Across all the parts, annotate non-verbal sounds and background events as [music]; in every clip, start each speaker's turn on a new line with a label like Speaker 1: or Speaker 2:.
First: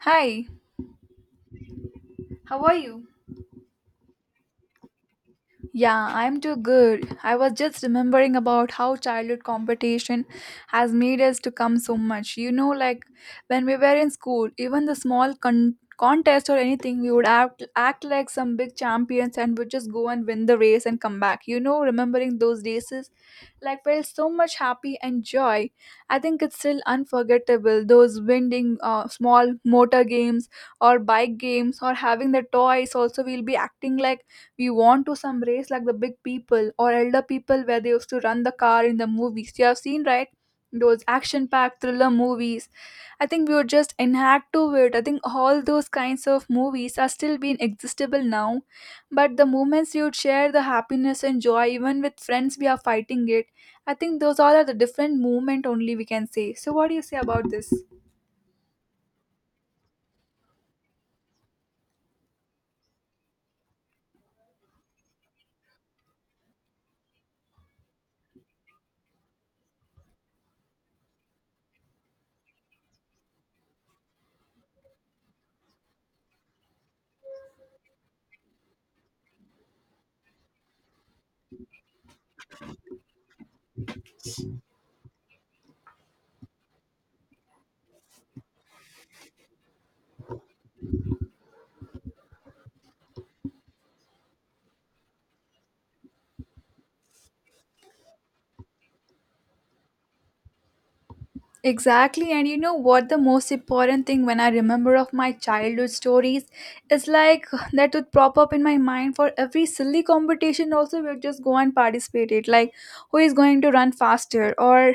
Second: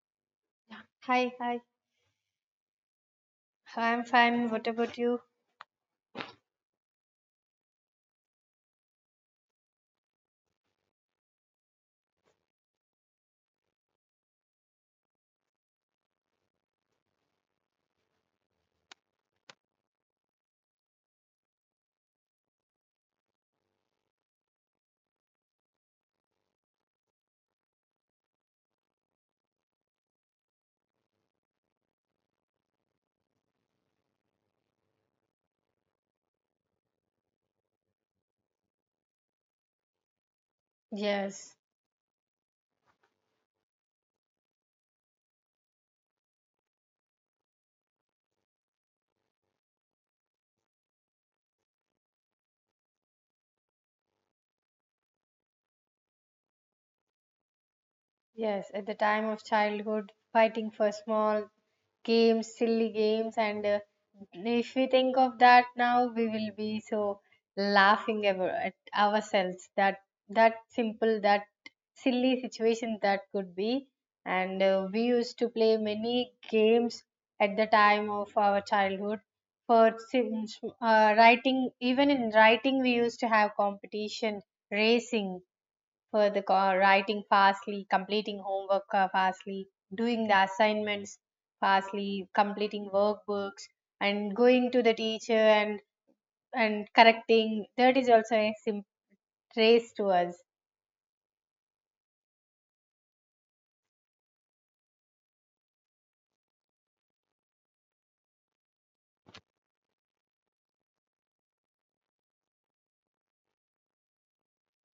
Speaker 1: Hi,
Speaker 2: Hi, hi.
Speaker 1: how are you?
Speaker 2: I'm fine. What about you?
Speaker 1: Yeah, I'm too good. I was just remembering about how childhood competition has made us to come so much. You know, like when we were in school, even the small contest or anything, we would act like some big champions and would just go and win the race and come back. You know, remembering those races, like felt so much happy and joy. I think it's still unforgettable. Those winning small motor games or bike games or having the toys. Also, we'll be acting like we want to some race like the big people or elder people where they used to run the car in the movies. You have seen, right? Those action
Speaker 2: Yes.
Speaker 1: packed thriller movies. I think we would just enact to it. I think all those kinds of movies are still being existable now. But the moments you would share the happiness and joy, even with friends, we are fighting it. I think those all are the different movement only we can say. So, what do you say about this?
Speaker 2: Yes, at the time of childhood, fighting for small games, silly games, and if we think of that now, we will be so laughing ever at ourselves. That simple, that silly situation that could be, and we used to play many games at the time of our childhood. For sim- Writing, even in writing, we used to have competition, racing for the writing fastly, completing homework fastly, doing the assignments fastly, completing workbooks, and going to the teacher and correcting. That is also a trace to us.
Speaker 1: Exactly, and you know what the most important thing when I remember of my childhood stories is like [sighs] that would pop up in my mind for every silly competition also we'll just go and participate it like who is going to run faster or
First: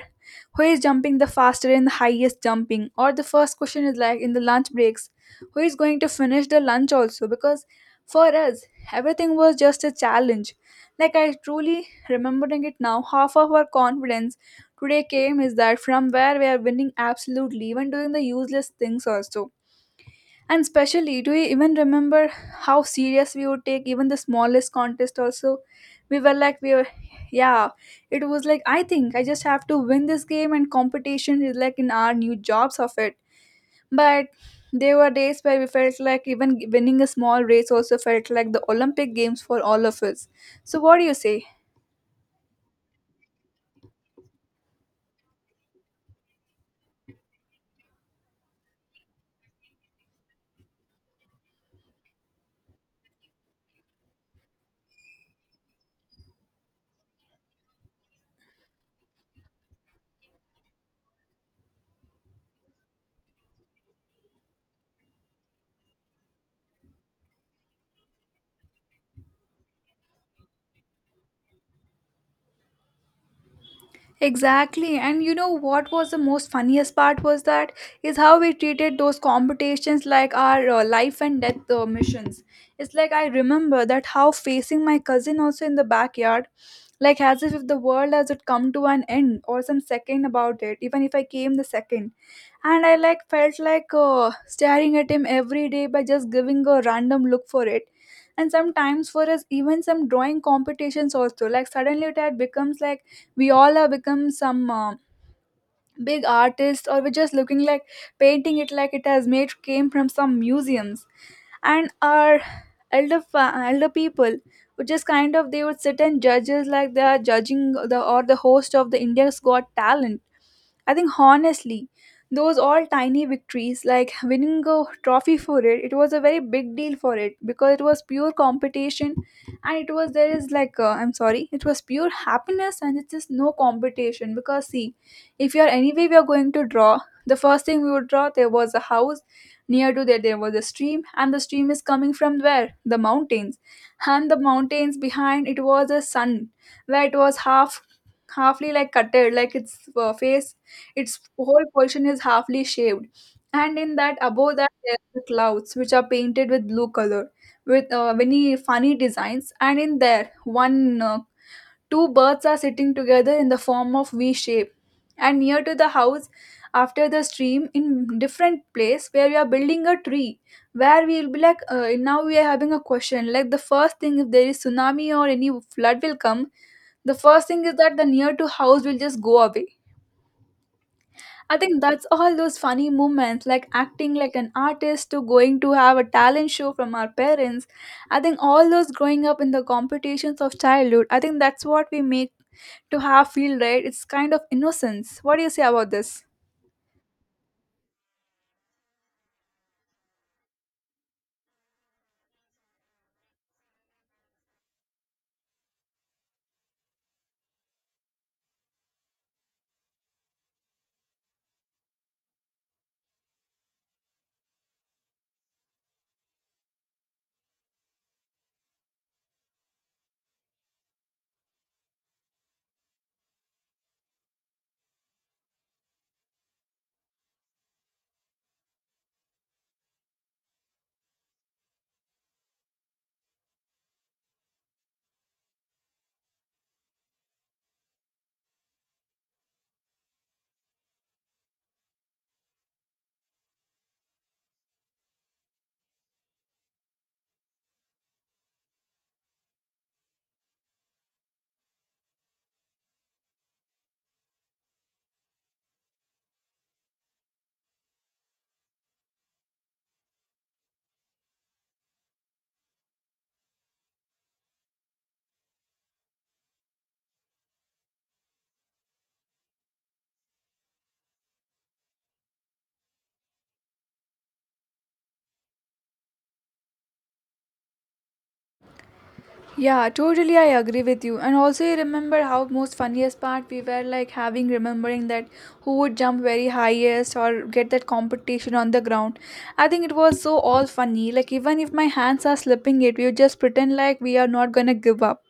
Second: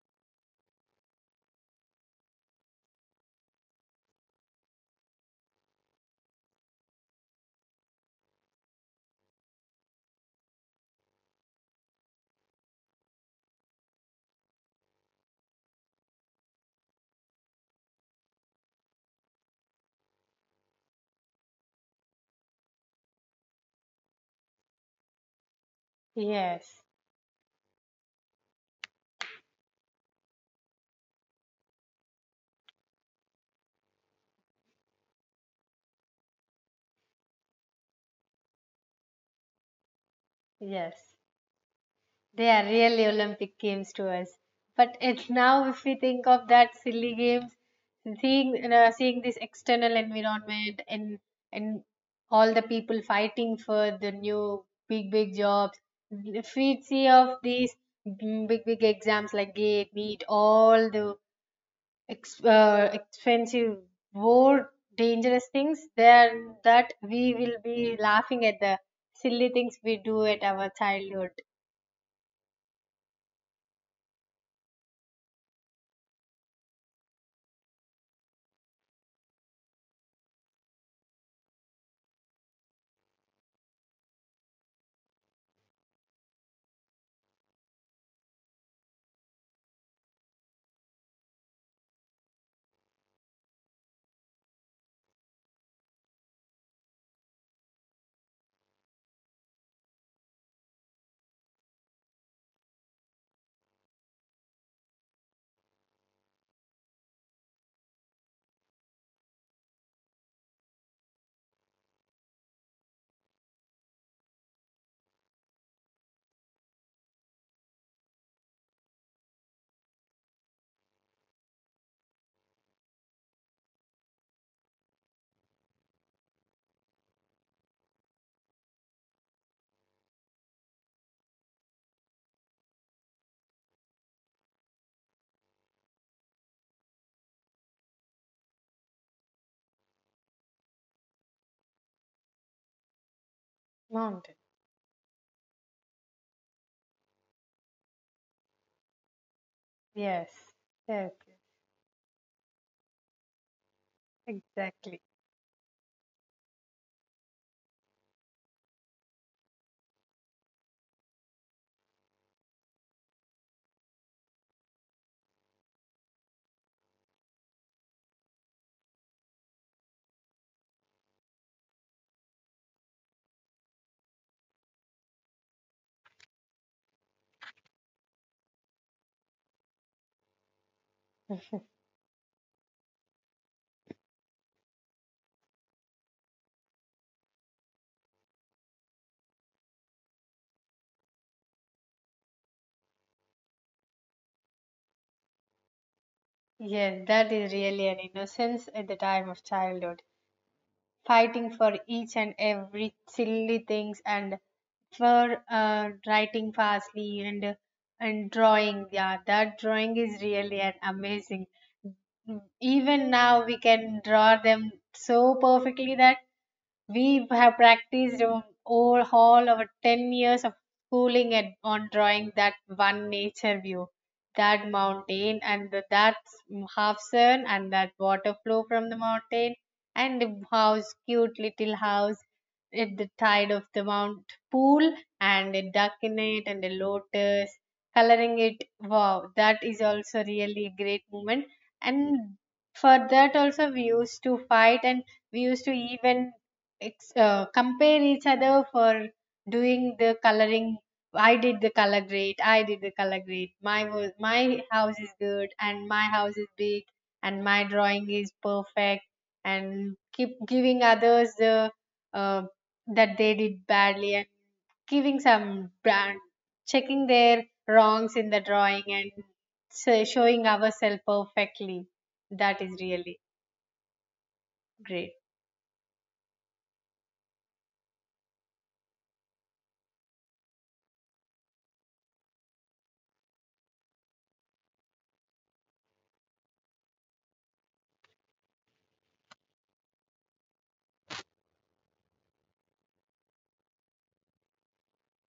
Speaker 1: who is jumping the faster and the highest jumping or the first question is like in the lunch breaks who is going to finish the lunch also because for us everything was just a challenge like I truly remembering it now half of our confidence today came is that from where we are winning absolutely even doing the useless things also. And especially, do you even remember how serious we would take even the smallest contest also? We were like, we
Speaker 2: Yes,
Speaker 1: were, yeah, it was like, I think I just have to win this game and competition is like in our new jobs of it. But there were days where we felt like even winning a small race also felt like the Olympic Games for all of us. So what do
Speaker 2: yes.
Speaker 1: you say?
Speaker 2: They are really Olympic games to us. But it's now if we think of that silly games, seeing seeing this external environment and all the people fighting for the new big big jobs. If we see of these big big exams like GATE, NEET, all the expensive, more dangerous things, then that we will be laughing at the silly things we do at our childhood.
Speaker 1: Exactly. And you know what was the most funniest part was that is how we treated those competitions like our life and death missions. It's like I remember that how facing my cousin also in the backyard, like as if the world has it come to an end or some second about it, even if I came the second. And I like felt like staring at him every day by just giving a random look for it. And sometimes for us, even some drawing competitions also, like suddenly it had becomes like we all have become some big artists or we're just looking like painting it like it has made came from some museums, and our elder people would just kind of they would sit and judge us like they are judging the or the host of the India's Got Talent. I think honestly, those all tiny victories, like winning a trophy for it, it was a very big deal for it because it was pure competition, and it was there is like I'm sorry, it was pure happiness, and it's just no competition because see, if you are anyway we are going to draw, the first thing we would draw there was a house, near to there there was a stream, and the stream is coming from where the mountains, and
Speaker 2: Mountain.
Speaker 1: the mountains behind it was a sun, where it was halfly like cutted like its face,
Speaker 2: Yes, yes,
Speaker 1: its whole portion is halfly shaved, and in that above that there
Speaker 2: exactly.
Speaker 1: are the clouds which are painted with blue color with many funny designs, and in there one two birds are sitting together in the form of V shape, and near to the house after the stream in different place where we are building a tree where we will be like now we are having a question like the first thing if there is tsunami or any flood will come, the first thing is that the near to house will just go away. I think that's all those funny moments, like acting like an artist to going to have a talent show from our parents. I think all those growing up in the competitions of childhood, I think that's what we make to have feel right. It's kind of innocence. What do you say about this?
Speaker 2: Yes, that is really an innocence at the time of childhood, fighting for each and every silly things and for writing fastly and drawing. Yeah, that drawing is really an amazing. Even now we can draw them so perfectly that we have practiced all our 10 years of schooling and on drawing that one nature view, that mountain and that half sun and that water flow from the mountain and the house, cute little house at the tide of the mount pool and a duck in it and a lotus, coloring it. Wow, that is also really a great moment. And for that also we used to fight and we used to even compare each other for doing the coloring. I did the color great I did the color great My house is good and my house is big and my drawing is perfect, and keep giving others the uh, that they did badly and giving some brand, checking their wrongs in the drawing, and so showing ourselves perfectly. That is really great.
Speaker 1: Yeah, totally. I agree with you. And also, you remember how most funniest part we were like having remembering that who would jump very highest or get that competition on the ground. I think it was so all funny. Like even if my hands are slipping, it we would just pretend like we are not gonna give up.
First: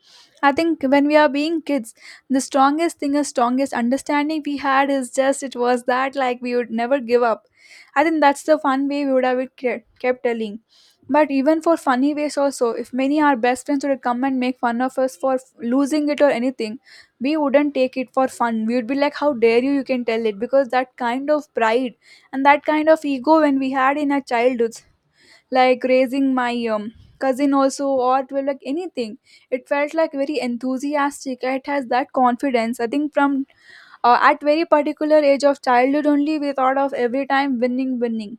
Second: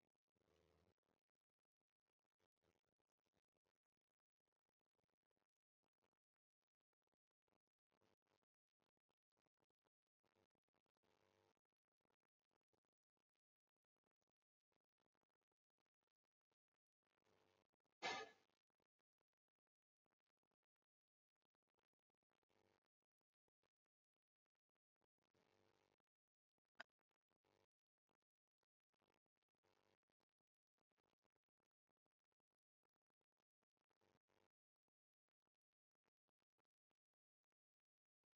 Speaker 1: I think when we are being kids, the strongest thing, the strongest understanding we had is just it was that like we would never give up. I think that's the fun way we would have it kept telling. But even for funny ways also, if many our best friends would come and make fun of us for losing it or anything, we wouldn't take it for fun. We would be like, how dare you, you can tell it. Because that kind of pride and that kind of ego when we had in our childhoods, like raising my cousin also or it was like anything, it felt like very enthusiastic. It has that confidence. I think from at very particular age of childhood only we thought of every time winning, winning.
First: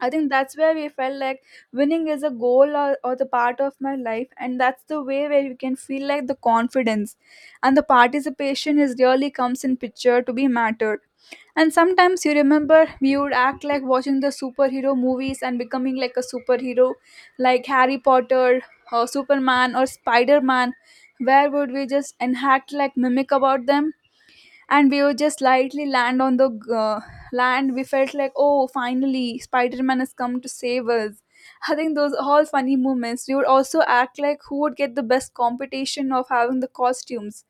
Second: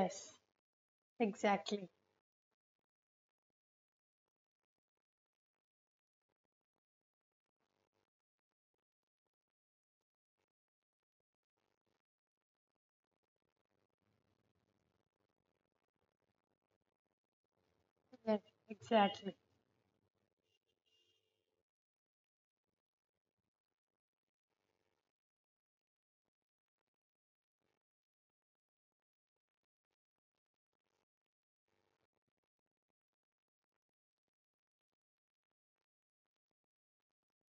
Speaker 1: I think that's where we felt like
Speaker 2: Exactly.
Speaker 1: winning is a goal or the part of my life, and that's the way where you can feel like the confidence and the participation is really comes in picture to be mattered. And sometimes you remember we would act like watching the superhero movies and becoming like a superhero, like Harry
Speaker 2: Yes,
Speaker 1: Potter or
Speaker 2: exactly.
Speaker 1: Superman or Spider Man. Where would we just enact like mimic about them? And we would just lightly land on the uh, land, we felt like, oh, finally Spider-Man has come to save us. I think those are all funny moments. We would also act like who would get the best competition of having the costumes.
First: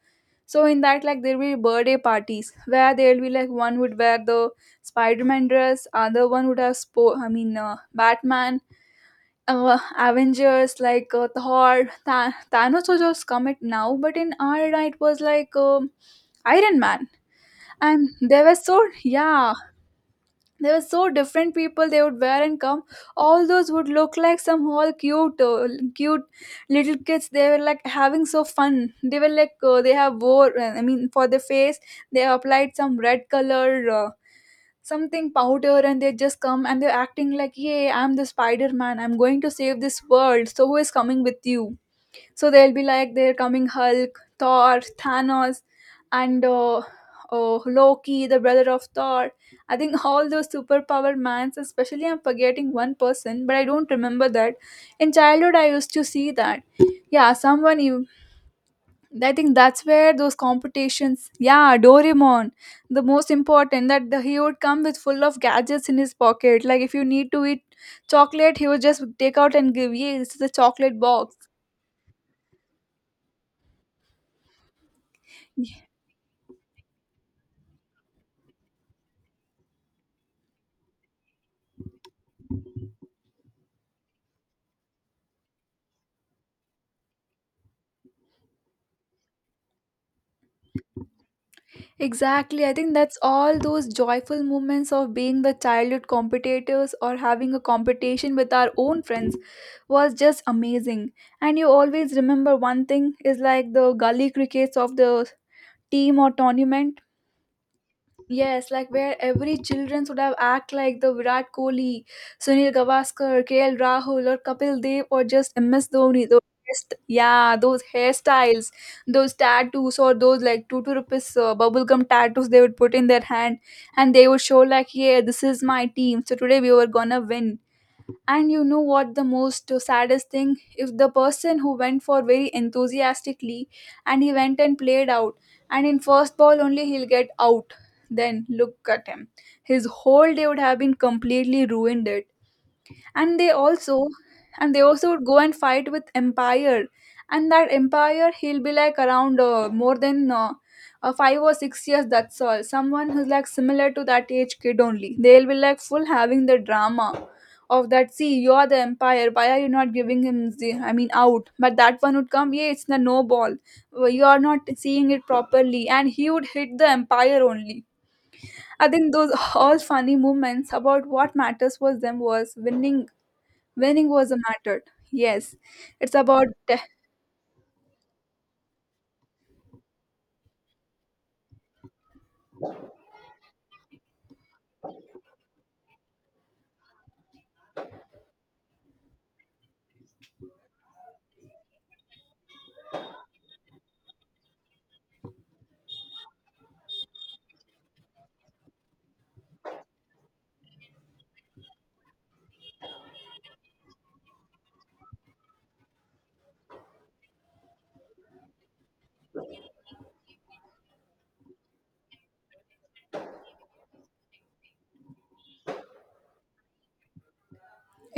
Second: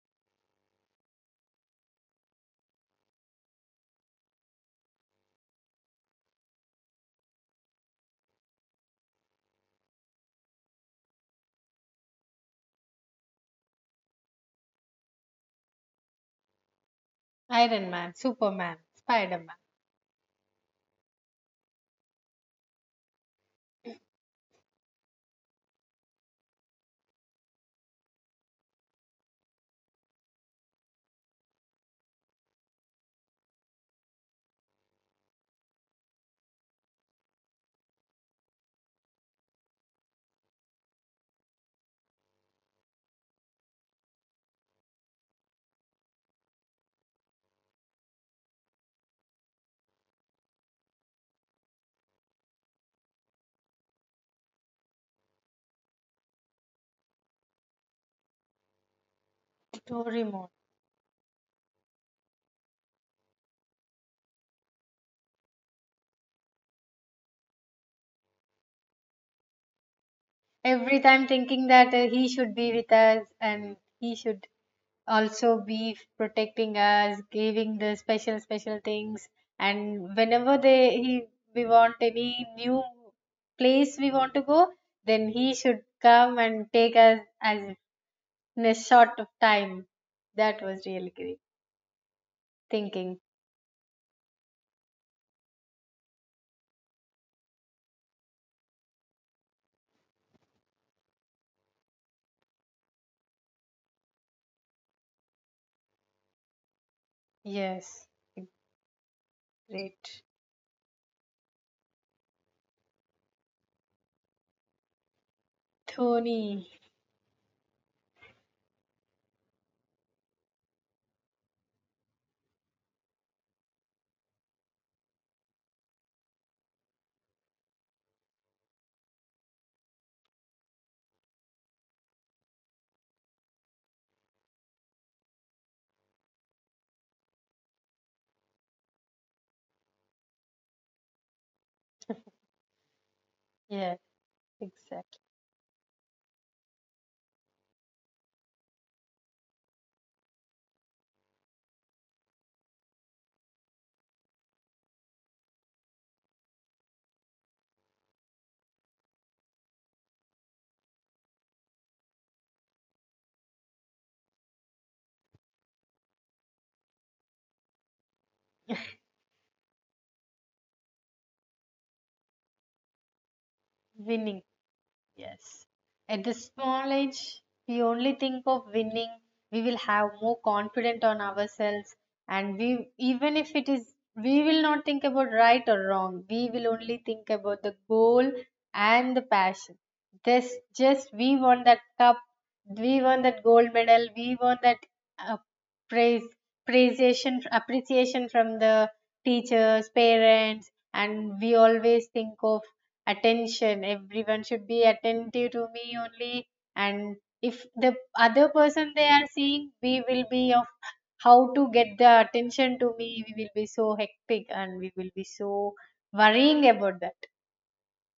Speaker 1: So in that, like, there will be birthday parties where there will be like one would wear the Spider-Man dress, other one would have Batman, Avengers, like Thor, Thanos was just come it now, but in our era it was like Iron Man,
Speaker 2: Iron
Speaker 1: and
Speaker 2: Man,
Speaker 1: they were
Speaker 2: Superman,
Speaker 1: so,
Speaker 2: Spider
Speaker 1: yeah,
Speaker 2: Man,
Speaker 1: they were so different people they would wear and come. All those would look like some all cute cute little kids. They were like having so fun. They were like they have wore, for the face they applied some red color something powder, and they just come and they're acting like, yay, I'm the Spider-Man, I'm going to save this world, so who is coming with you? So they'll be like they're coming Hulk, Thor, Thanos, and oh, Loki, the brother of Thor. I think all those superpower mans, especially I'm forgetting one person, but I don't remember that. In childhood, I used to see that. Yeah, someone you. I think that's where those
Speaker 2: Doraemon.
Speaker 1: competitions. Yeah, Doraemon, the most important that the, he would come with full of gadgets in his pocket. Like if you need to eat chocolate, he would just take out and give you. This is a chocolate
Speaker 2: Every time
Speaker 1: box.
Speaker 2: thinking that he should be with us and he should also be protecting us, giving the special special things. And whenever they he we want any new place we want to go, then he should come and take us as in a short of time. That was really great
Speaker 1: Exactly. I think that's
Speaker 2: thinking.
Speaker 1: all those joyful moments of being the childhood competitors or having a competition with our own friends was just amazing. And you always remember one thing is like the gully crickets of the team or tournament.
Speaker 2: Yes,
Speaker 1: Yes, like where every children would
Speaker 2: great.
Speaker 1: have act like the Virat Kohli, Sunil Gavaskar, KL Rahul, or Kapil Dev, or just MS Dhoni. Those
Speaker 2: Tony.
Speaker 1: yeah, those hairstyles, those tattoos, or those like two rupees bubblegum tattoos they would put in their hand, and they would show like, yeah, this is my team. So today we were gonna win. And you know what the most saddest thing? If the person who went for very enthusiastically and he went and played out, and in first ball only he'll get out, then look at him. His whole day would have been completely ruined. It and they
Speaker 2: Yes.
Speaker 1: also and they also
Speaker 2: Exactly.
Speaker 1: would go and fight with empire, and that empire, he'll be like around more than 5 or 6 years. That's all. Someone who's like similar to that age kid only, they'll be like full having the drama of that. See, you're the empire, why are you not giving him the, I mean, out? But that one would come, yeah, it's the no ball. Well, you are not seeing it properly, and he would hit the empire only. I think those all funny moments, about what matters for them was winning. Winning was a
Speaker 2: Winning.
Speaker 1: matter. Yes,
Speaker 2: Yes.
Speaker 1: it's
Speaker 2: At the
Speaker 1: about
Speaker 2: small age, we only think of winning. We will have more confidence on ourselves, and we, even if it is, we will not think about right or wrong. We will only think about the goal and the passion. This just we want that cup. We want that gold medal. We want that uh, praise, appreciation from the teachers, parents, and we always think of attention. Everyone should be attentive to me only, and if the other person they are seeing, we will be of how to get the attention to me, we will be so hectic and we will be so worrying about that.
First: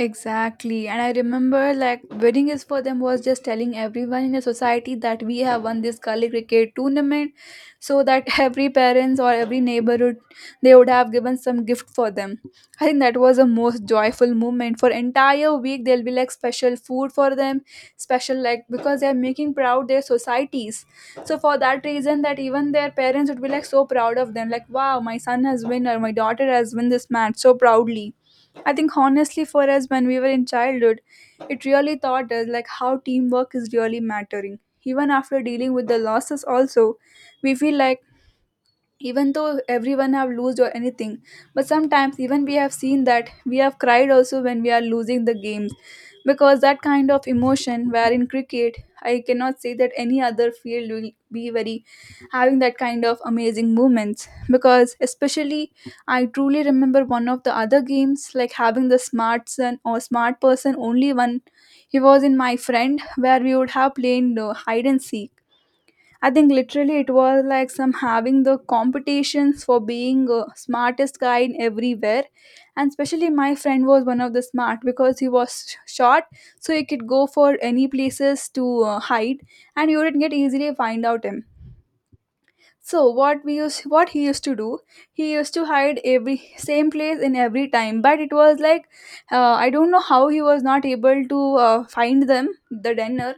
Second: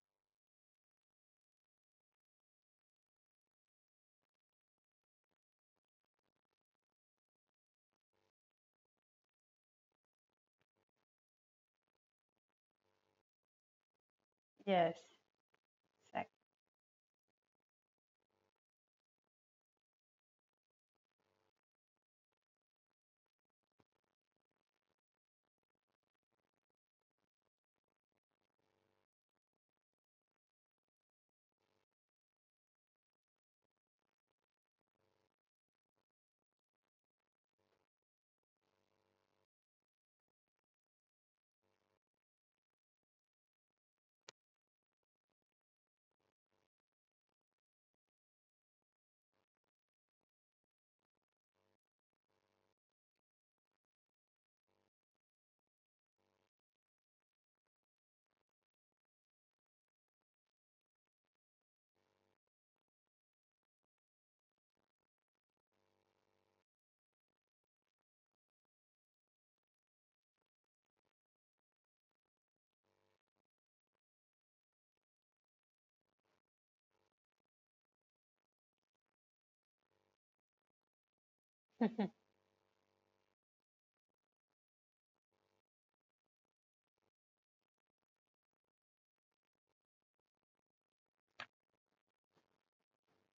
Speaker 1: exactly. And I remember like wedding is for them was just telling everyone in the society that we have won this Kali cricket tournament, so that [laughs] every parents or every neighborhood, they would have given some gift for them. I think that was a most joyful moment. For
Speaker 2: Yes,
Speaker 1: entire week, there'll be like special food for them, special, like because they're making proud their societies. So for that reason, that even their parents would be like so proud of them, like wow, my son has won or my daughter has won this match so proudly. I think honestly for us, when we were in childhood, it really taught us like how teamwork is really mattering. Even after dealing with the losses also, we feel like even though everyone have lost or anything, but sometimes even we have seen that we have cried also when we are losing the games, because that kind of emotion where in cricket I cannot say that any other field will be very having that kind of amazing moments. Because especially, I truly remember one of the other games, like having the smart son or smart person only one. He was in my friend where we would have played hide and seek. I think literally it was like some having the competitions for being smartest guy in everywhere, and especially my friend was one of the smart because he was short, so he could go for any places to hide, and you would get easily find out him.
Speaker 2: exactly.
Speaker 1: So what we used, what he used to do, he used to hide every same place in every time. But it was like, I don't know how he was not able to find them the dinner,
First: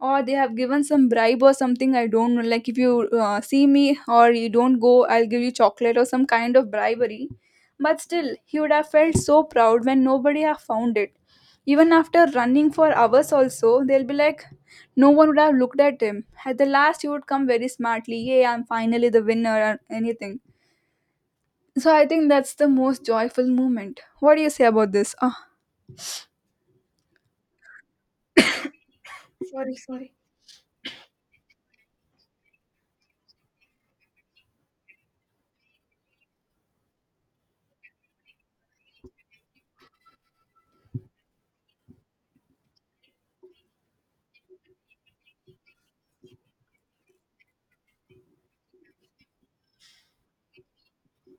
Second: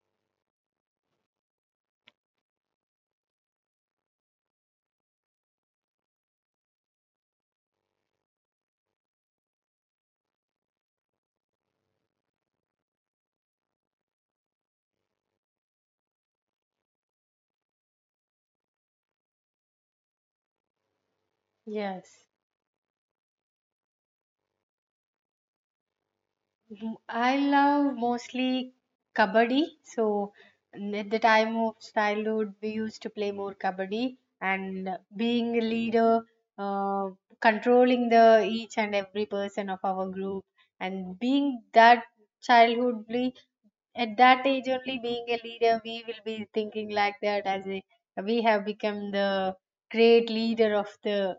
Speaker 1: or they have given some bribe or something. I don't know, like if you see me or you don't go, I'll give you chocolate or some kind of bribery. But still he would have felt so proud when nobody have found it. Even after running for hours also, they'll be like no one would have looked at him. At the last, he would come very smartly, yay, I'm finally the winner or anything.
Speaker 2: [laughs]
Speaker 1: So I
Speaker 2: Yes.
Speaker 1: think that's the most joyful moment. What do you say about this? Ah.
Speaker 2: I love mostly kabaddi. So at the time of childhood, we used to play more kabaddi, and being a leader, uh, controlling the each and every person of our group, and being that childhood we at that age only being a leader we will be thinking like that as a, we have become the great leader of the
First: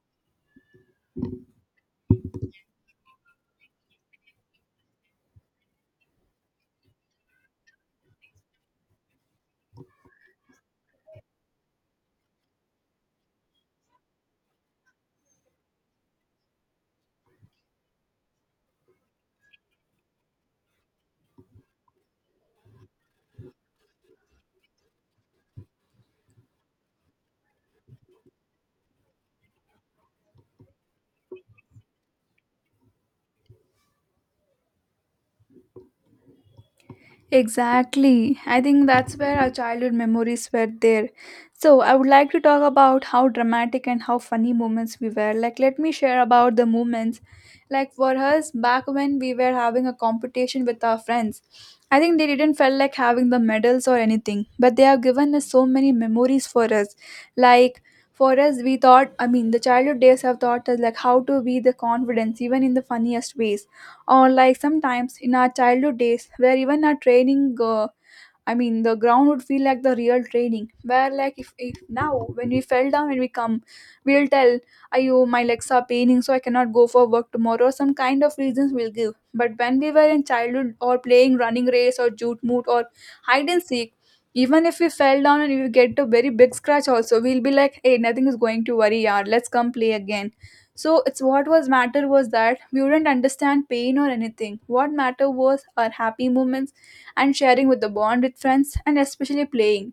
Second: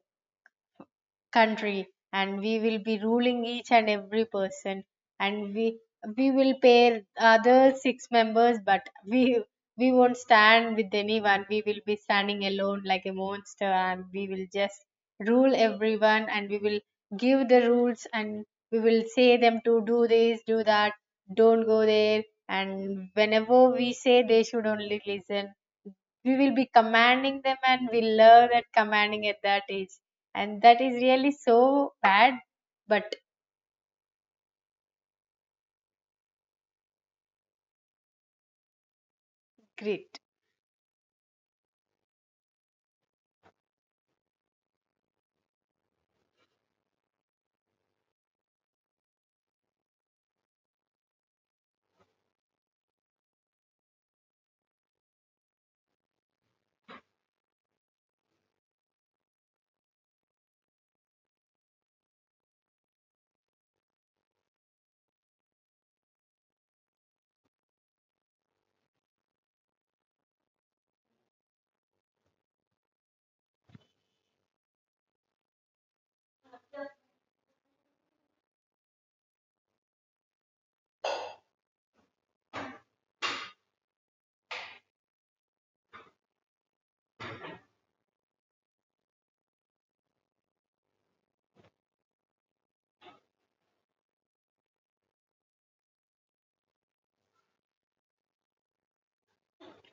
Speaker 2: country, and we will be ruling each and every person, and we will pair other six members, but we we won't stand with anyone, we will be standing alone like a monster, and we will just rule everyone, and we will give the rules, and we will say them to do this, do that, don't go there, and whenever we say they should only listen, we will be commanding them, and we learn at commanding at that age, and that is really so bad, but
Speaker 1: Exactly. I think that's where our childhood
Speaker 2: great.
Speaker 1: memories were there. So I would like to talk about how dramatic and how funny moments we were. Like, let me share about the moments. Like, for us, back when we were having a competition with our friends, I think they didn't feel like having the medals or anything, but they have given us so many memories for us. Like, for us, we thought, I mean, the childhood days have taught us like how to be the confidence, even in the funniest ways, or like sometimes in our childhood days where even our training, I mean, the ground would feel like the real training. Where, like, if now when we fell down and we come, we'll tell, "Ayo, my legs are paining, so I cannot go for work tomorrow." Some kind of reasons we'll give. But when we were in childhood or playing running race or jute moot or hide and seek, even if we fell down and we get a very big scratch, also we'll be like, "Hey, nothing is going to worry, yaar. Let's come play again." So it's what was matter was that we wouldn't understand pain or anything. What matter was our happy moments and sharing with the bond with friends and especially playing.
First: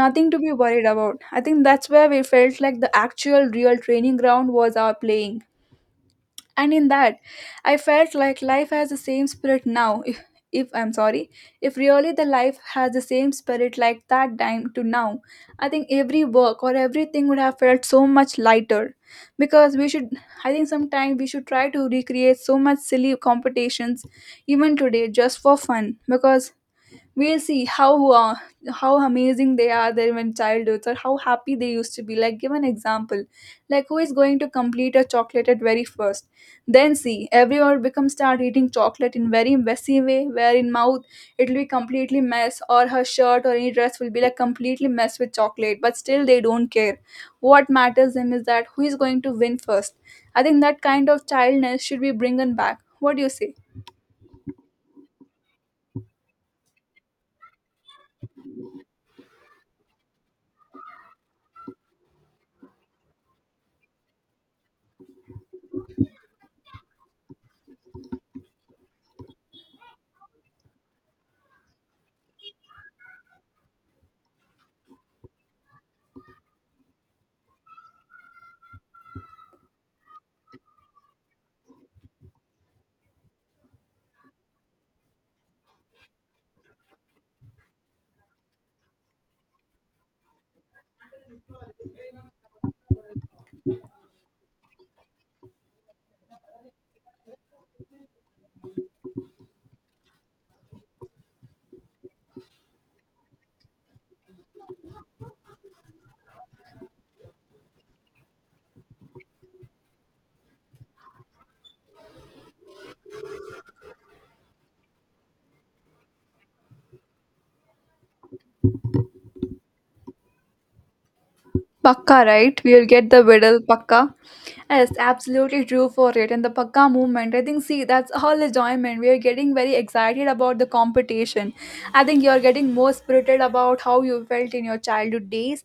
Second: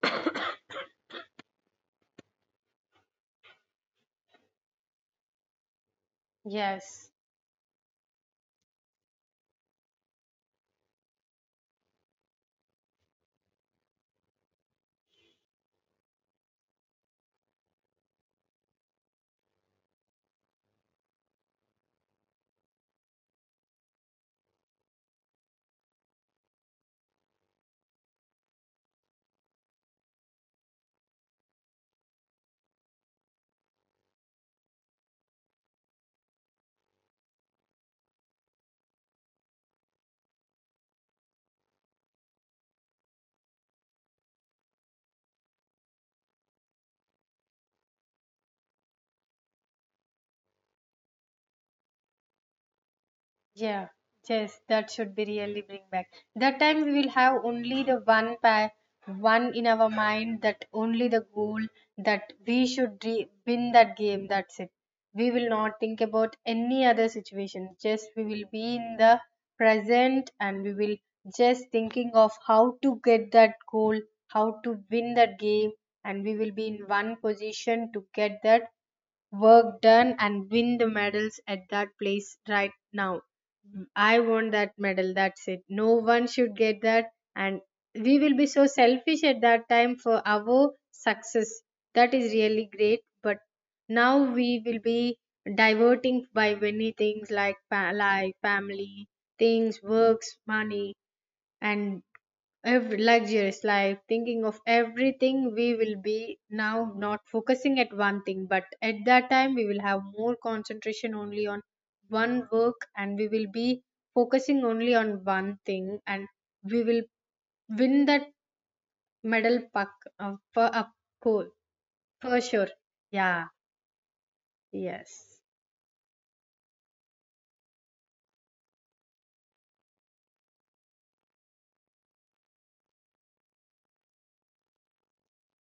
Speaker 1: Nothing to be worried about. I think that's where we felt like the actual real training ground was our playing. And in
Speaker 2: Yes.
Speaker 1: that, I felt like life has the same spirit now. If I'm sorry, if really the life has the same spirit like that time to now, I think every work or everything would have felt so much lighter, because we should, I think sometimes we should try to recreate so much silly competitions even today just for fun, because we'll see uh, how amazing they are there when childhoods or how happy they used to be. Like give an example, like who is going to complete a chocolate at very first. Then see, everyone becomes start eating chocolate in very messy way, where in mouth it'll be completely mess, or her shirt or any dress will be like completely messed with chocolate, but still they don't care. What matters them is that who is going to win first. I think that kind of childness should be bringing back. What do you say?
Speaker 2: Yeah, yes, that should be really bring back. That time we will have only the one pair, one in our mind, that only the goal, that we should win that game. That's it. We will not think about any other situation. Just we will be in the present and we will just thinking of how to get that goal, how to win that game, and we will be in one position to get that work done and win the medals at that place right now. I want that medal. That's it. No one should get that. And we will be so selfish at that time for our success. That is really great. But now we will be diverting by many things, like, like family, things, works, money, and every luxurious life, thinking of everything. We will be now not focusing at one thing, but at that time we will have more concentration only on one work, and we will be focusing only on one thing, and we will win that medal puck for a goal
Speaker 1: Pakka,
Speaker 2: for
Speaker 1: right?
Speaker 2: sure.
Speaker 1: We'll get the
Speaker 2: Yeah.
Speaker 1: medal, pakka. Yes,
Speaker 2: Yes,
Speaker 1: absolutely true for it. And the pakka movement, I think, see, that's all enjoyment. We are getting very excited about the competition. I think you're getting more spirited about how you felt in your childhood days.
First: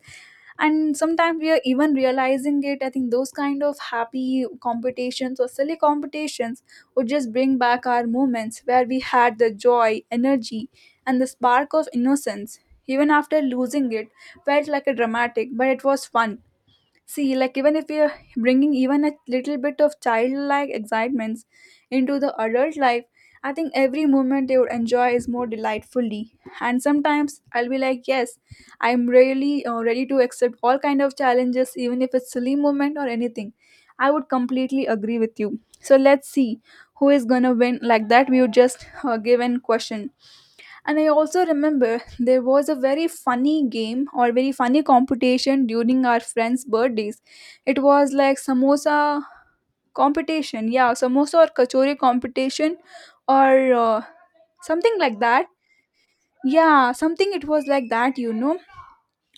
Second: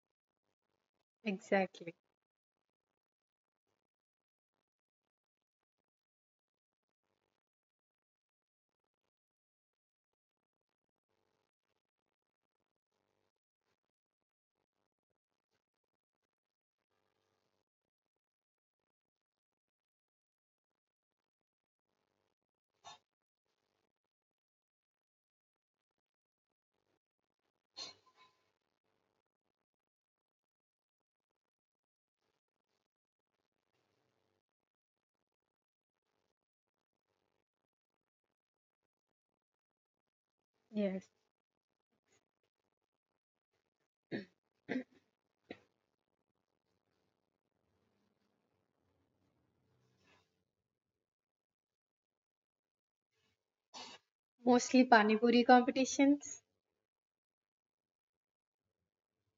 Speaker 1: And sometimes we are even
Speaker 2: exactly.
Speaker 1: realizing it. I think those kind of happy competitions or silly competitions would just bring back our moments where we had the joy, energy, and the spark of innocence. Even after losing it, felt like a dramatic, but it was fun. See, like even if we are bringing even a little bit of childlike excitements into the adult life, I think every moment they would enjoy is more delightfully. And sometimes I'll be like, yes, I'm really ready to accept all kind of challenges, even if it's silly moment or anything. I would completely agree with you. So let's see who is gonna win. Like that, we would just give an question. And I
Speaker 2: Yes,
Speaker 1: also remember there was a very funny game or very funny competition during our friends' birthdays. It was like samosa competition, yeah, samosa or kachori competition or
Speaker 2: mostly
Speaker 1: something
Speaker 2: pani
Speaker 1: like
Speaker 2: puri
Speaker 1: that.
Speaker 2: competitions.
Speaker 1: Yeah, something it was like that, you know.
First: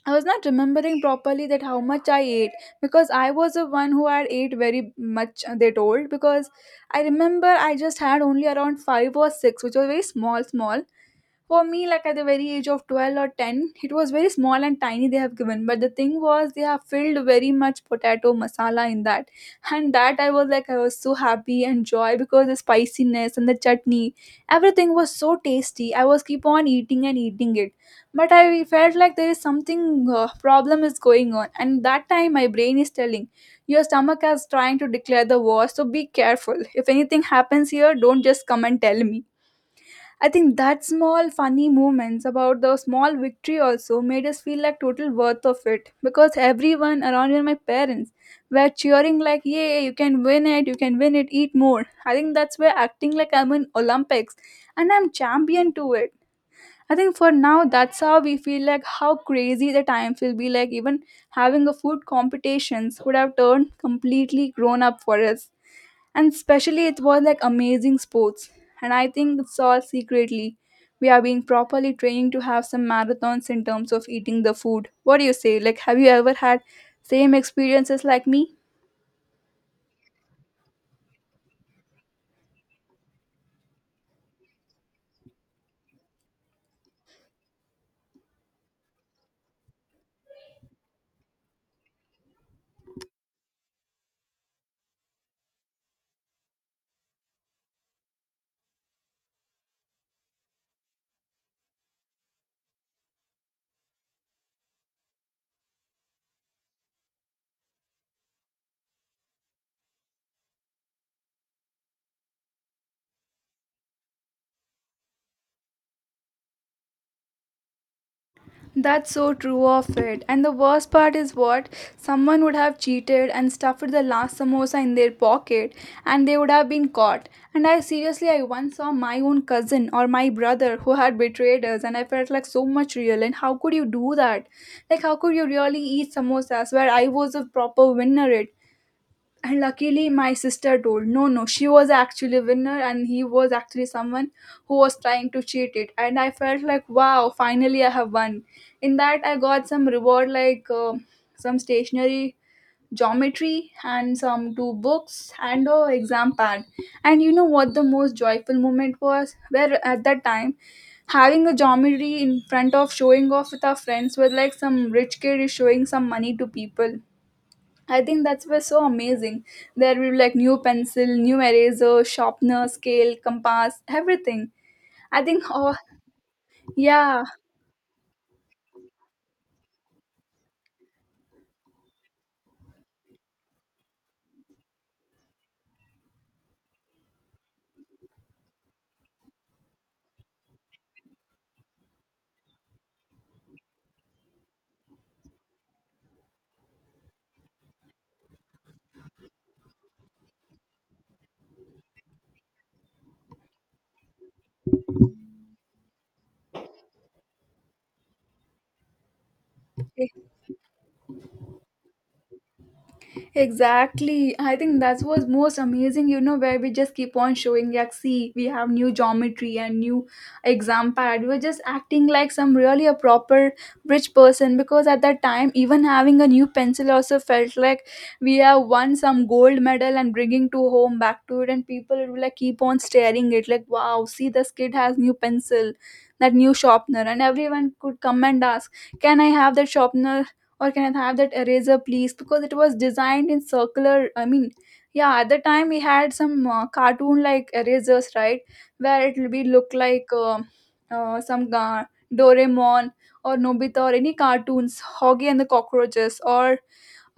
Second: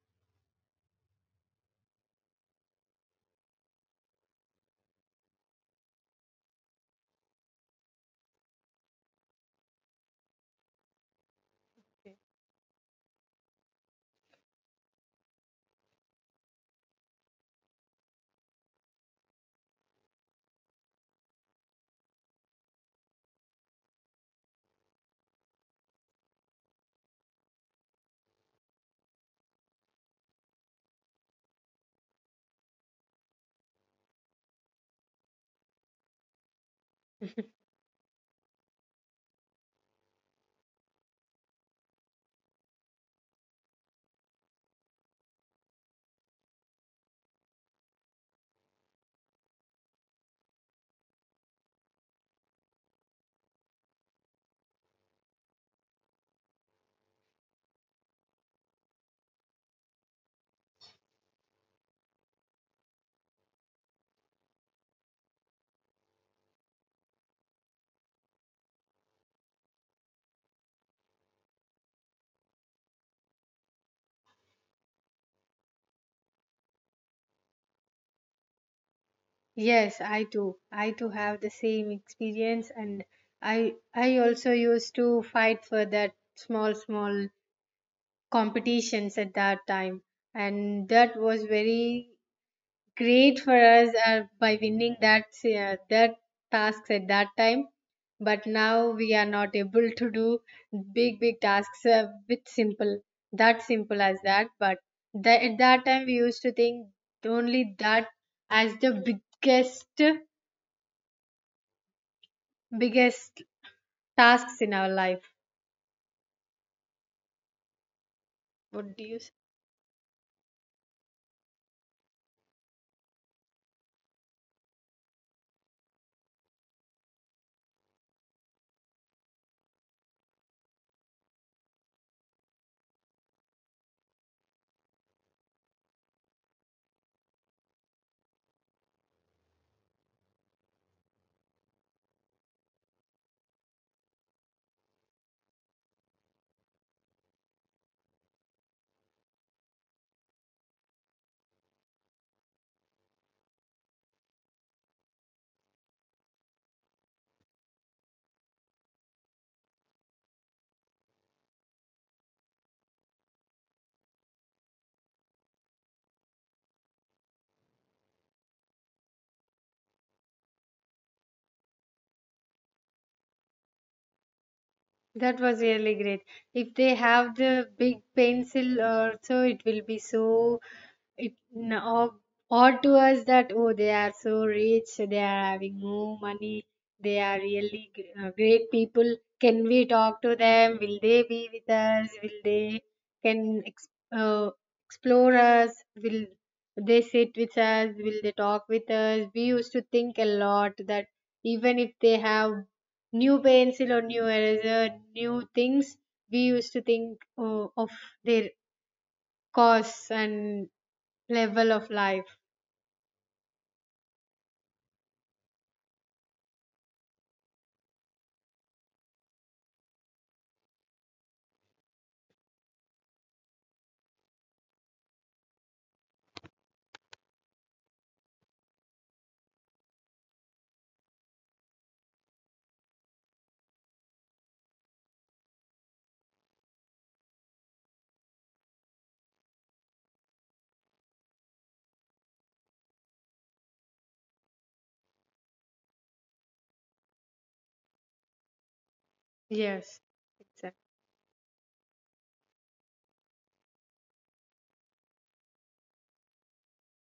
Speaker 1: I was not remembering properly that how much I ate, because I was the one who had ate very much, they told, because I remember I just had only around five or six, which was very small, small for me. Like at the very age of 12 or 10, it was very small and tiny they have given. But the thing was, they have filled very much potato masala in that. And that I was like, I was so happy and joy because the spiciness and the chutney, everything was so tasty. I was keep on eating and eating it. But I felt like there is something problem is going on. And that time, my brain is telling, your stomach is trying to declare the war, so be careful. If anything
Speaker 2: [laughs]
Speaker 1: happens here, don't just come and tell me. I think that small funny moments about the small victory also made us feel like total worth of it, because everyone around, even my parents were cheering like yay, you can win it, you can win it, eat more. I think that's where acting like I'm in Olympics and I'm champion to it. I think for now, that's how we feel like how crazy the times will be. Like even having a food competitions would have turned completely grown up for us, and especially it was like amazing sports. And I think it's all secretly we are being properly trained to have some marathons in terms of eating the food. What do you say? Like have you ever had same experiences like me?
Speaker 2: Yes, I too have the same experience, and I also used to fight for that small, small competitions at that time, and that was very great for us by winning that tasks at that time. But now we are not able to do big big tasks with simple, that simple as that. But at that time we used to think only that as the biggest biggest tasks in our life. What do
Speaker 1: That's
Speaker 2: you—
Speaker 1: so true of it. And the worst part is what? Someone would have cheated and stuffed the last samosa in their pocket, and they would have been caught. And I seriously, I once saw my own cousin or my brother who had betrayed us, and I felt like so much real. And how could you do that? Like, how could you really eat samosas where I was a proper winner? It, and luckily my sister told, no no, she was actually a winner and he was actually someone who was trying to cheat it. And I felt like wow, finally I have won. In that, I got some reward like some stationery, geometry, and some two books and a exam pad. And you know what the most joyful moment was, where at that time having a geometry in front of showing off with our friends were like some rich kid is showing some money to people. I think that's was so amazing. There will be like new pencil, new eraser, sharpener, scale, compass, everything. I
Speaker 2: That
Speaker 1: think
Speaker 2: was
Speaker 1: oh
Speaker 2: really great. If they
Speaker 1: yeah.
Speaker 2: have the big pencil also, it will be so, it n- odd odd to us, that oh, they are so rich, they are having more money, they are really great people. Can we talk to them? Will they be with us? Will they can ex- uh, explore us? Will they sit with us? Will they talk with us? We used to think a lot that even if they have new pencil or new eraser, new things, we used to think, oh, of their costs and level of life.
Speaker 1: Exactly. I think that was most amazing, you know, where we just keep on showing, like, see, we have new geometry and new exam pad. We're just acting like some really a proper rich person because at that time, even having a new pencil also felt like we have won some gold medal and bringing to home back to it. And people will like keep on staring it, like, wow, see, this kid has new pencil, that new sharpener. And everyone could come and ask, can I have that sharpener? Or can I have that eraser, please? Because it was designed in circular. I mean, yeah, at the time we had some cartoon like erasers, right? Where it will be look
Speaker 2: Yes,
Speaker 1: like
Speaker 2: exactly.
Speaker 1: some Doraemon or Nobita or any cartoons, Hoggy and the Cockroaches or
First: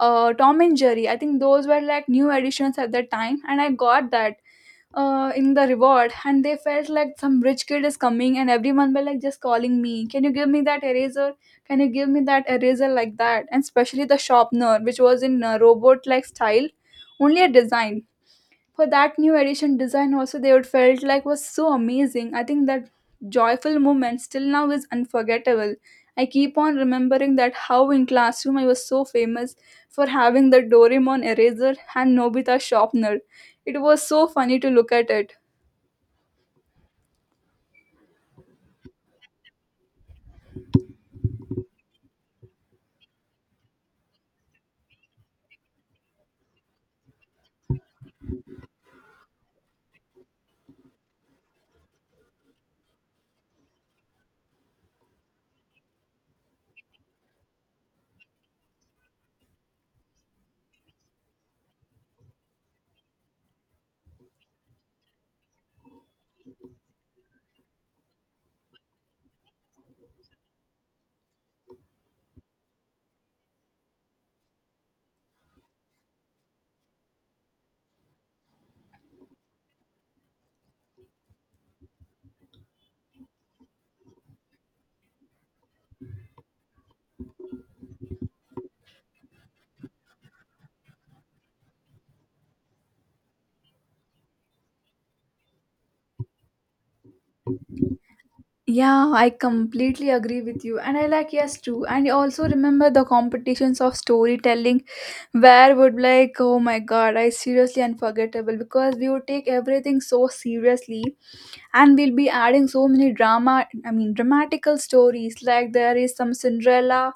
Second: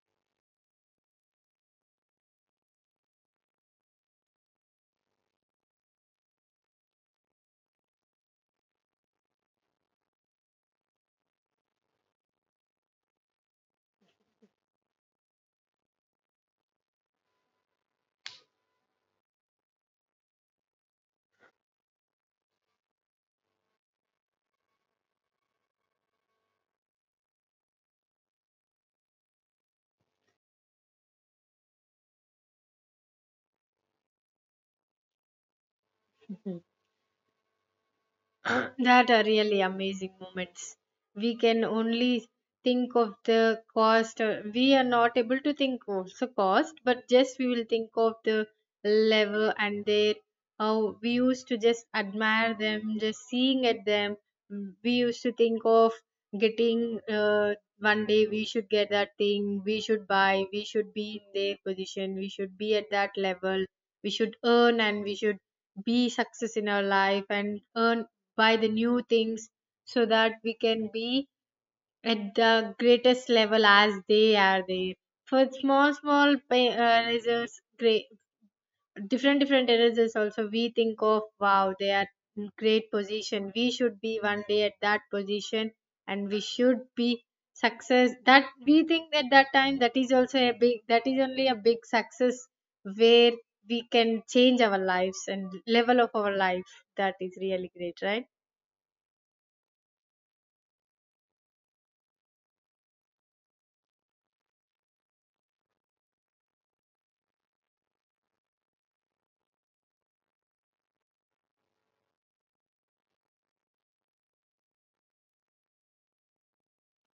Speaker 1: Tom and Jerry. I think those were like new editions at that time, and I got that in the reward and they felt like some rich kid is coming and everyone were like just calling me, can you give me that eraser, can you give me that eraser, like that. And especially the sharpener, which was in robot like style, only a design for that new edition design, also they would felt like was so amazing. I think that joyful moment still now is unforgettable. I keep on remembering that how in classroom I was so famous for having the Doraemon eraser and Nobita sharpener. It was so funny to look at it.
Speaker 2: That are really amazing moments. We can only think of the cost. We are not able to think of the cost, but just we will think of the level and their how we used to just admire them, just seeing at them. We used to think of getting uh, one day we should get that thing, we should buy, we should be in their position, we should be at that level, we should earn and we should be success in our life and earn by the new things, so that we can be at the greatest level as they are there. For small, small erasers, great, different, different erasers also, we think of, wow, they are in great position. We should be one day at that position, and we should be success, that we think at that time, that is also a big, that is only a big success, where we can change our lives and level of our life. That is really great, right?
Speaker 1: Yeah, I completely agree with you. And I like yes too. And I also remember the competitions of storytelling where would like, oh my god, I seriously unforgettable because we would take everything so seriously, and we'll be adding so many drama, I mean, dramatical stories, like there is some Cinderella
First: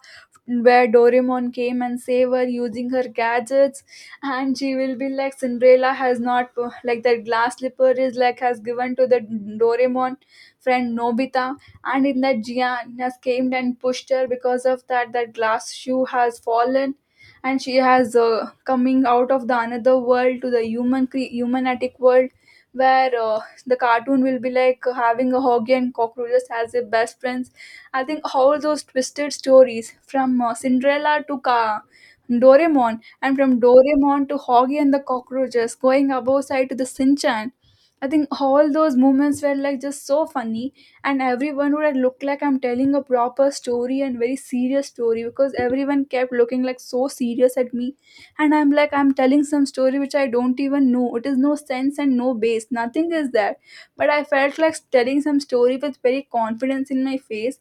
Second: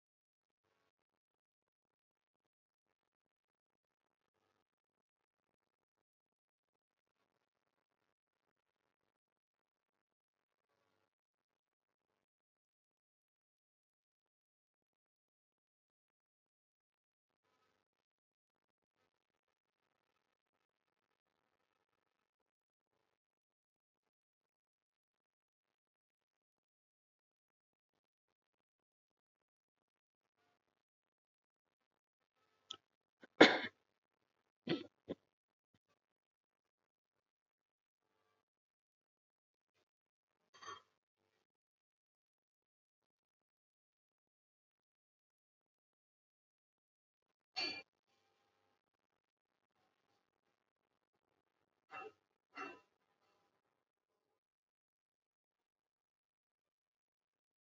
Speaker 1: where Doraemon came and save her using her gadgets, and she will be like Cinderella has not, like that glass slipper is like has given to the Doraemon friend Nobita, and in that Gian has came and pushed her because of that glass shoe has fallen, and she has coming out of the another world to the human humanatic world. Where the cartoon will be like having a hoggy and cockroaches as their best friends. I think all those twisted stories from Cinderella to Doraemon, and from Doraemon to Hoggy and the Cockroaches, going above side to the Sinchan. I think all those moments were like just so funny, and everyone would have looked like I'm telling a proper story and very serious story, because everyone kept looking like so serious at me, and I'm like I'm telling some story which I don't even know. It is no sense and no base. Nothing is there, but I felt like telling some story with very confidence in my face.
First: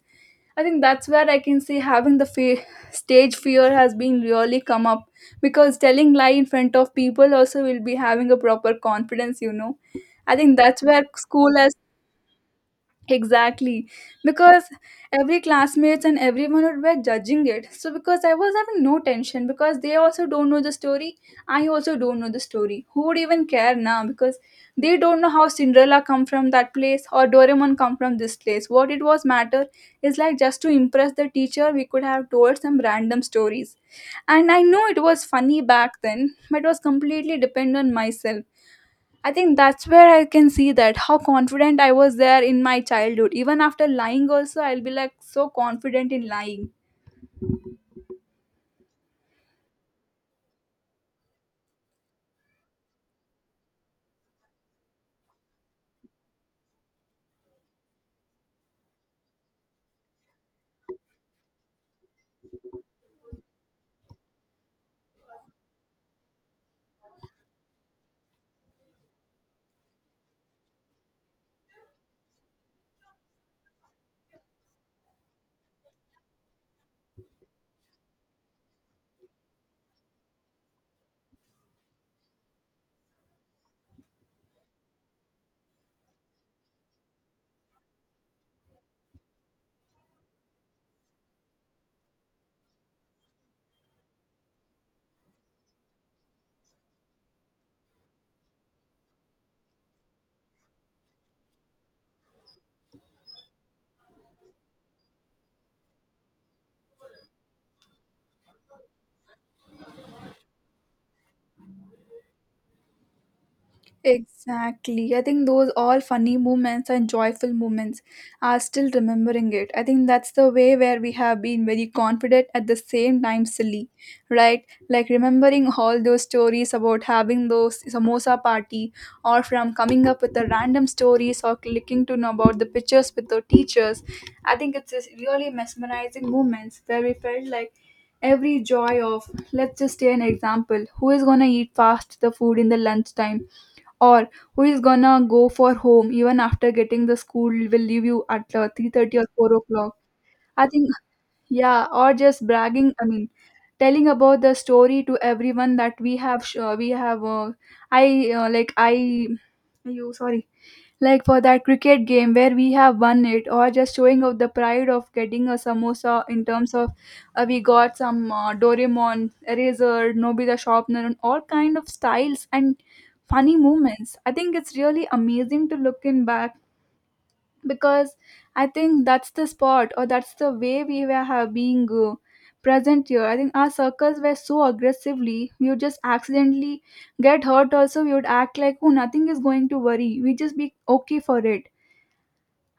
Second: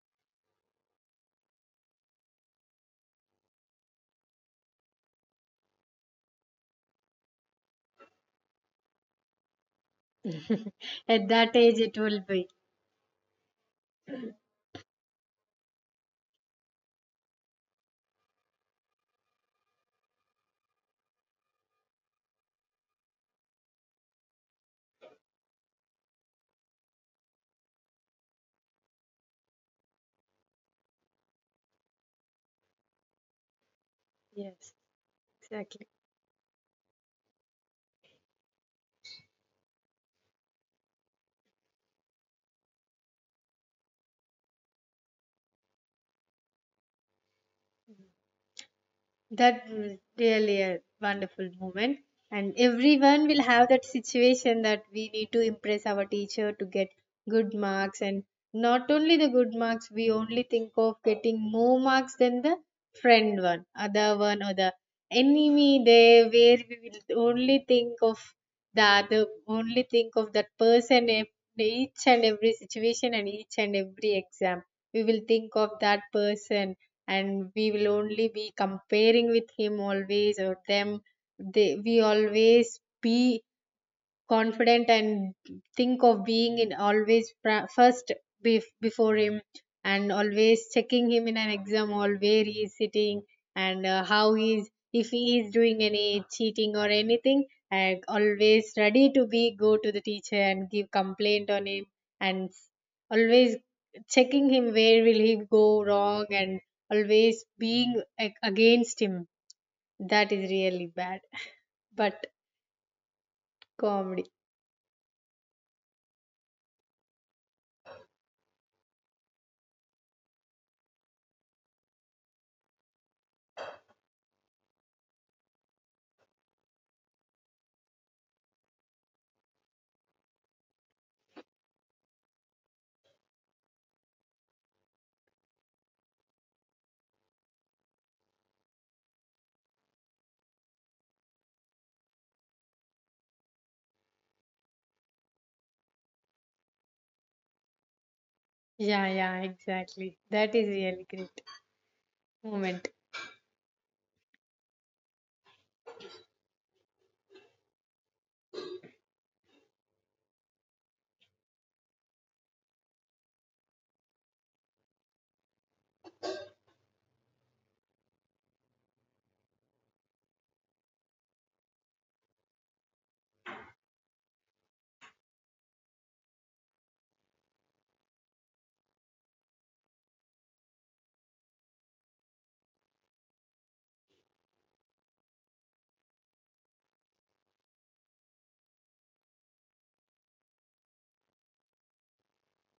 Speaker 1: I think that's where I can say having the stage fear has been really come up, because telling lie in front of people also will be having a proper confidence, you know. I think that's where
Speaker 2: [laughs] At
Speaker 1: school
Speaker 2: that
Speaker 1: has.
Speaker 2: age, it will be.
Speaker 1: Exactly, because every classmates and everyone were judging it. So because I was having no tension, because they also don't know the story, I also don't know the story. Who would even care now? Because they don't know how Cinderella come from that place or Doraemon come from this place. What it was matter is like just to impress the teacher, we could have told some random stories. And I
Speaker 2: Yes,
Speaker 1: know it was funny
Speaker 2: exactly.
Speaker 1: back then, but it was completely dependent on myself. I think that's where I can see that how confident I was there in my childhood. Even after lying, also, I'll be like so confident in lying.
Speaker 2: That was really a wonderful moment. And everyone will have that situation, that we need to impress our teacher to get good marks. And not only the good marks, we only think of getting more marks than the friend one, other one, or the enemy there, where we will only think of. That the other only think of that person, each and every situation and each and every exam we will think of that person, and we will only be comparing with him always, or them. They we always be confident and think of being in always first, before him, and always checking him in an exam hall where he is sitting, and how he is, if he is doing any cheating or anything, and always ready to be go to the teacher and give complaint on him, and always checking him where will he go wrong, and always being, like, against him. That is really bad, but comedy.
Speaker 1: Exactly. I think those all funny moments and joyful moments are still remembering it. I think that's the way where we have been very confident at the same time silly, right? Like remembering all those stories about having those samosa party, or from coming up with the random stories, or clicking to know about the pictures with the teachers. I think it's just really mesmerizing moments where we felt like every joy of, let's just take an example, who is going to eat fast the food in the lunchtime, or who is gonna go for home even after getting the school will leave you at
Speaker 2: Yeah,
Speaker 1: 3:30 or
Speaker 2: yeah,
Speaker 1: 4 o'clock.
Speaker 2: exactly. That
Speaker 1: I
Speaker 2: is
Speaker 1: think,
Speaker 2: really great
Speaker 1: yeah, or just
Speaker 2: moment.
Speaker 1: bragging, I mean, telling about the story to everyone that we have I like I you sorry like for that cricket game where we have won it, or just showing of the pride of getting a samosa in terms of we got some Doraemon eraser, Nobita sharpener, and all kind of styles and funny moments. I think it's really amazing to look in back, because I think that's the spot or that's the way we were have being present here. I think our circles were so aggressively, we would just accidentally get hurt also, we would act like, oh, nothing is going to worry, we just be okay for it.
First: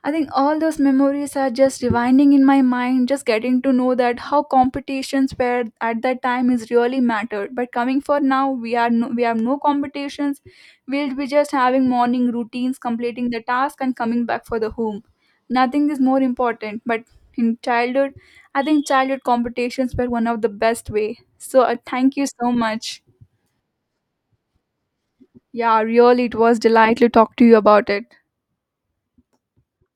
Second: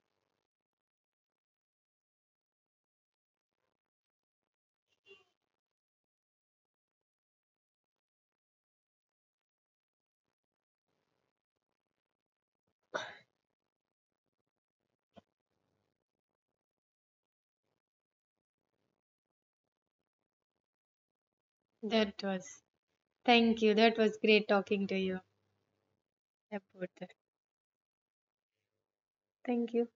Speaker 1: I think all those memories are just rewinding in my mind, just getting to know that how competitions were at that time is really mattered. But coming for now, we are no, we have no competitions. We'll be just having morning routines, completing the task, and coming back for the home. Nothing is more important. But in childhood, I think childhood competitions were one of the best way. So
Speaker 2: That
Speaker 1: thank you so
Speaker 2: was.
Speaker 1: much.
Speaker 2: Thank you. That was great talking to you
Speaker 1: Yeah, really, it was
Speaker 2: about
Speaker 1: delightful to
Speaker 2: that.
Speaker 1: talk to you about it.
Speaker 2: Thank you.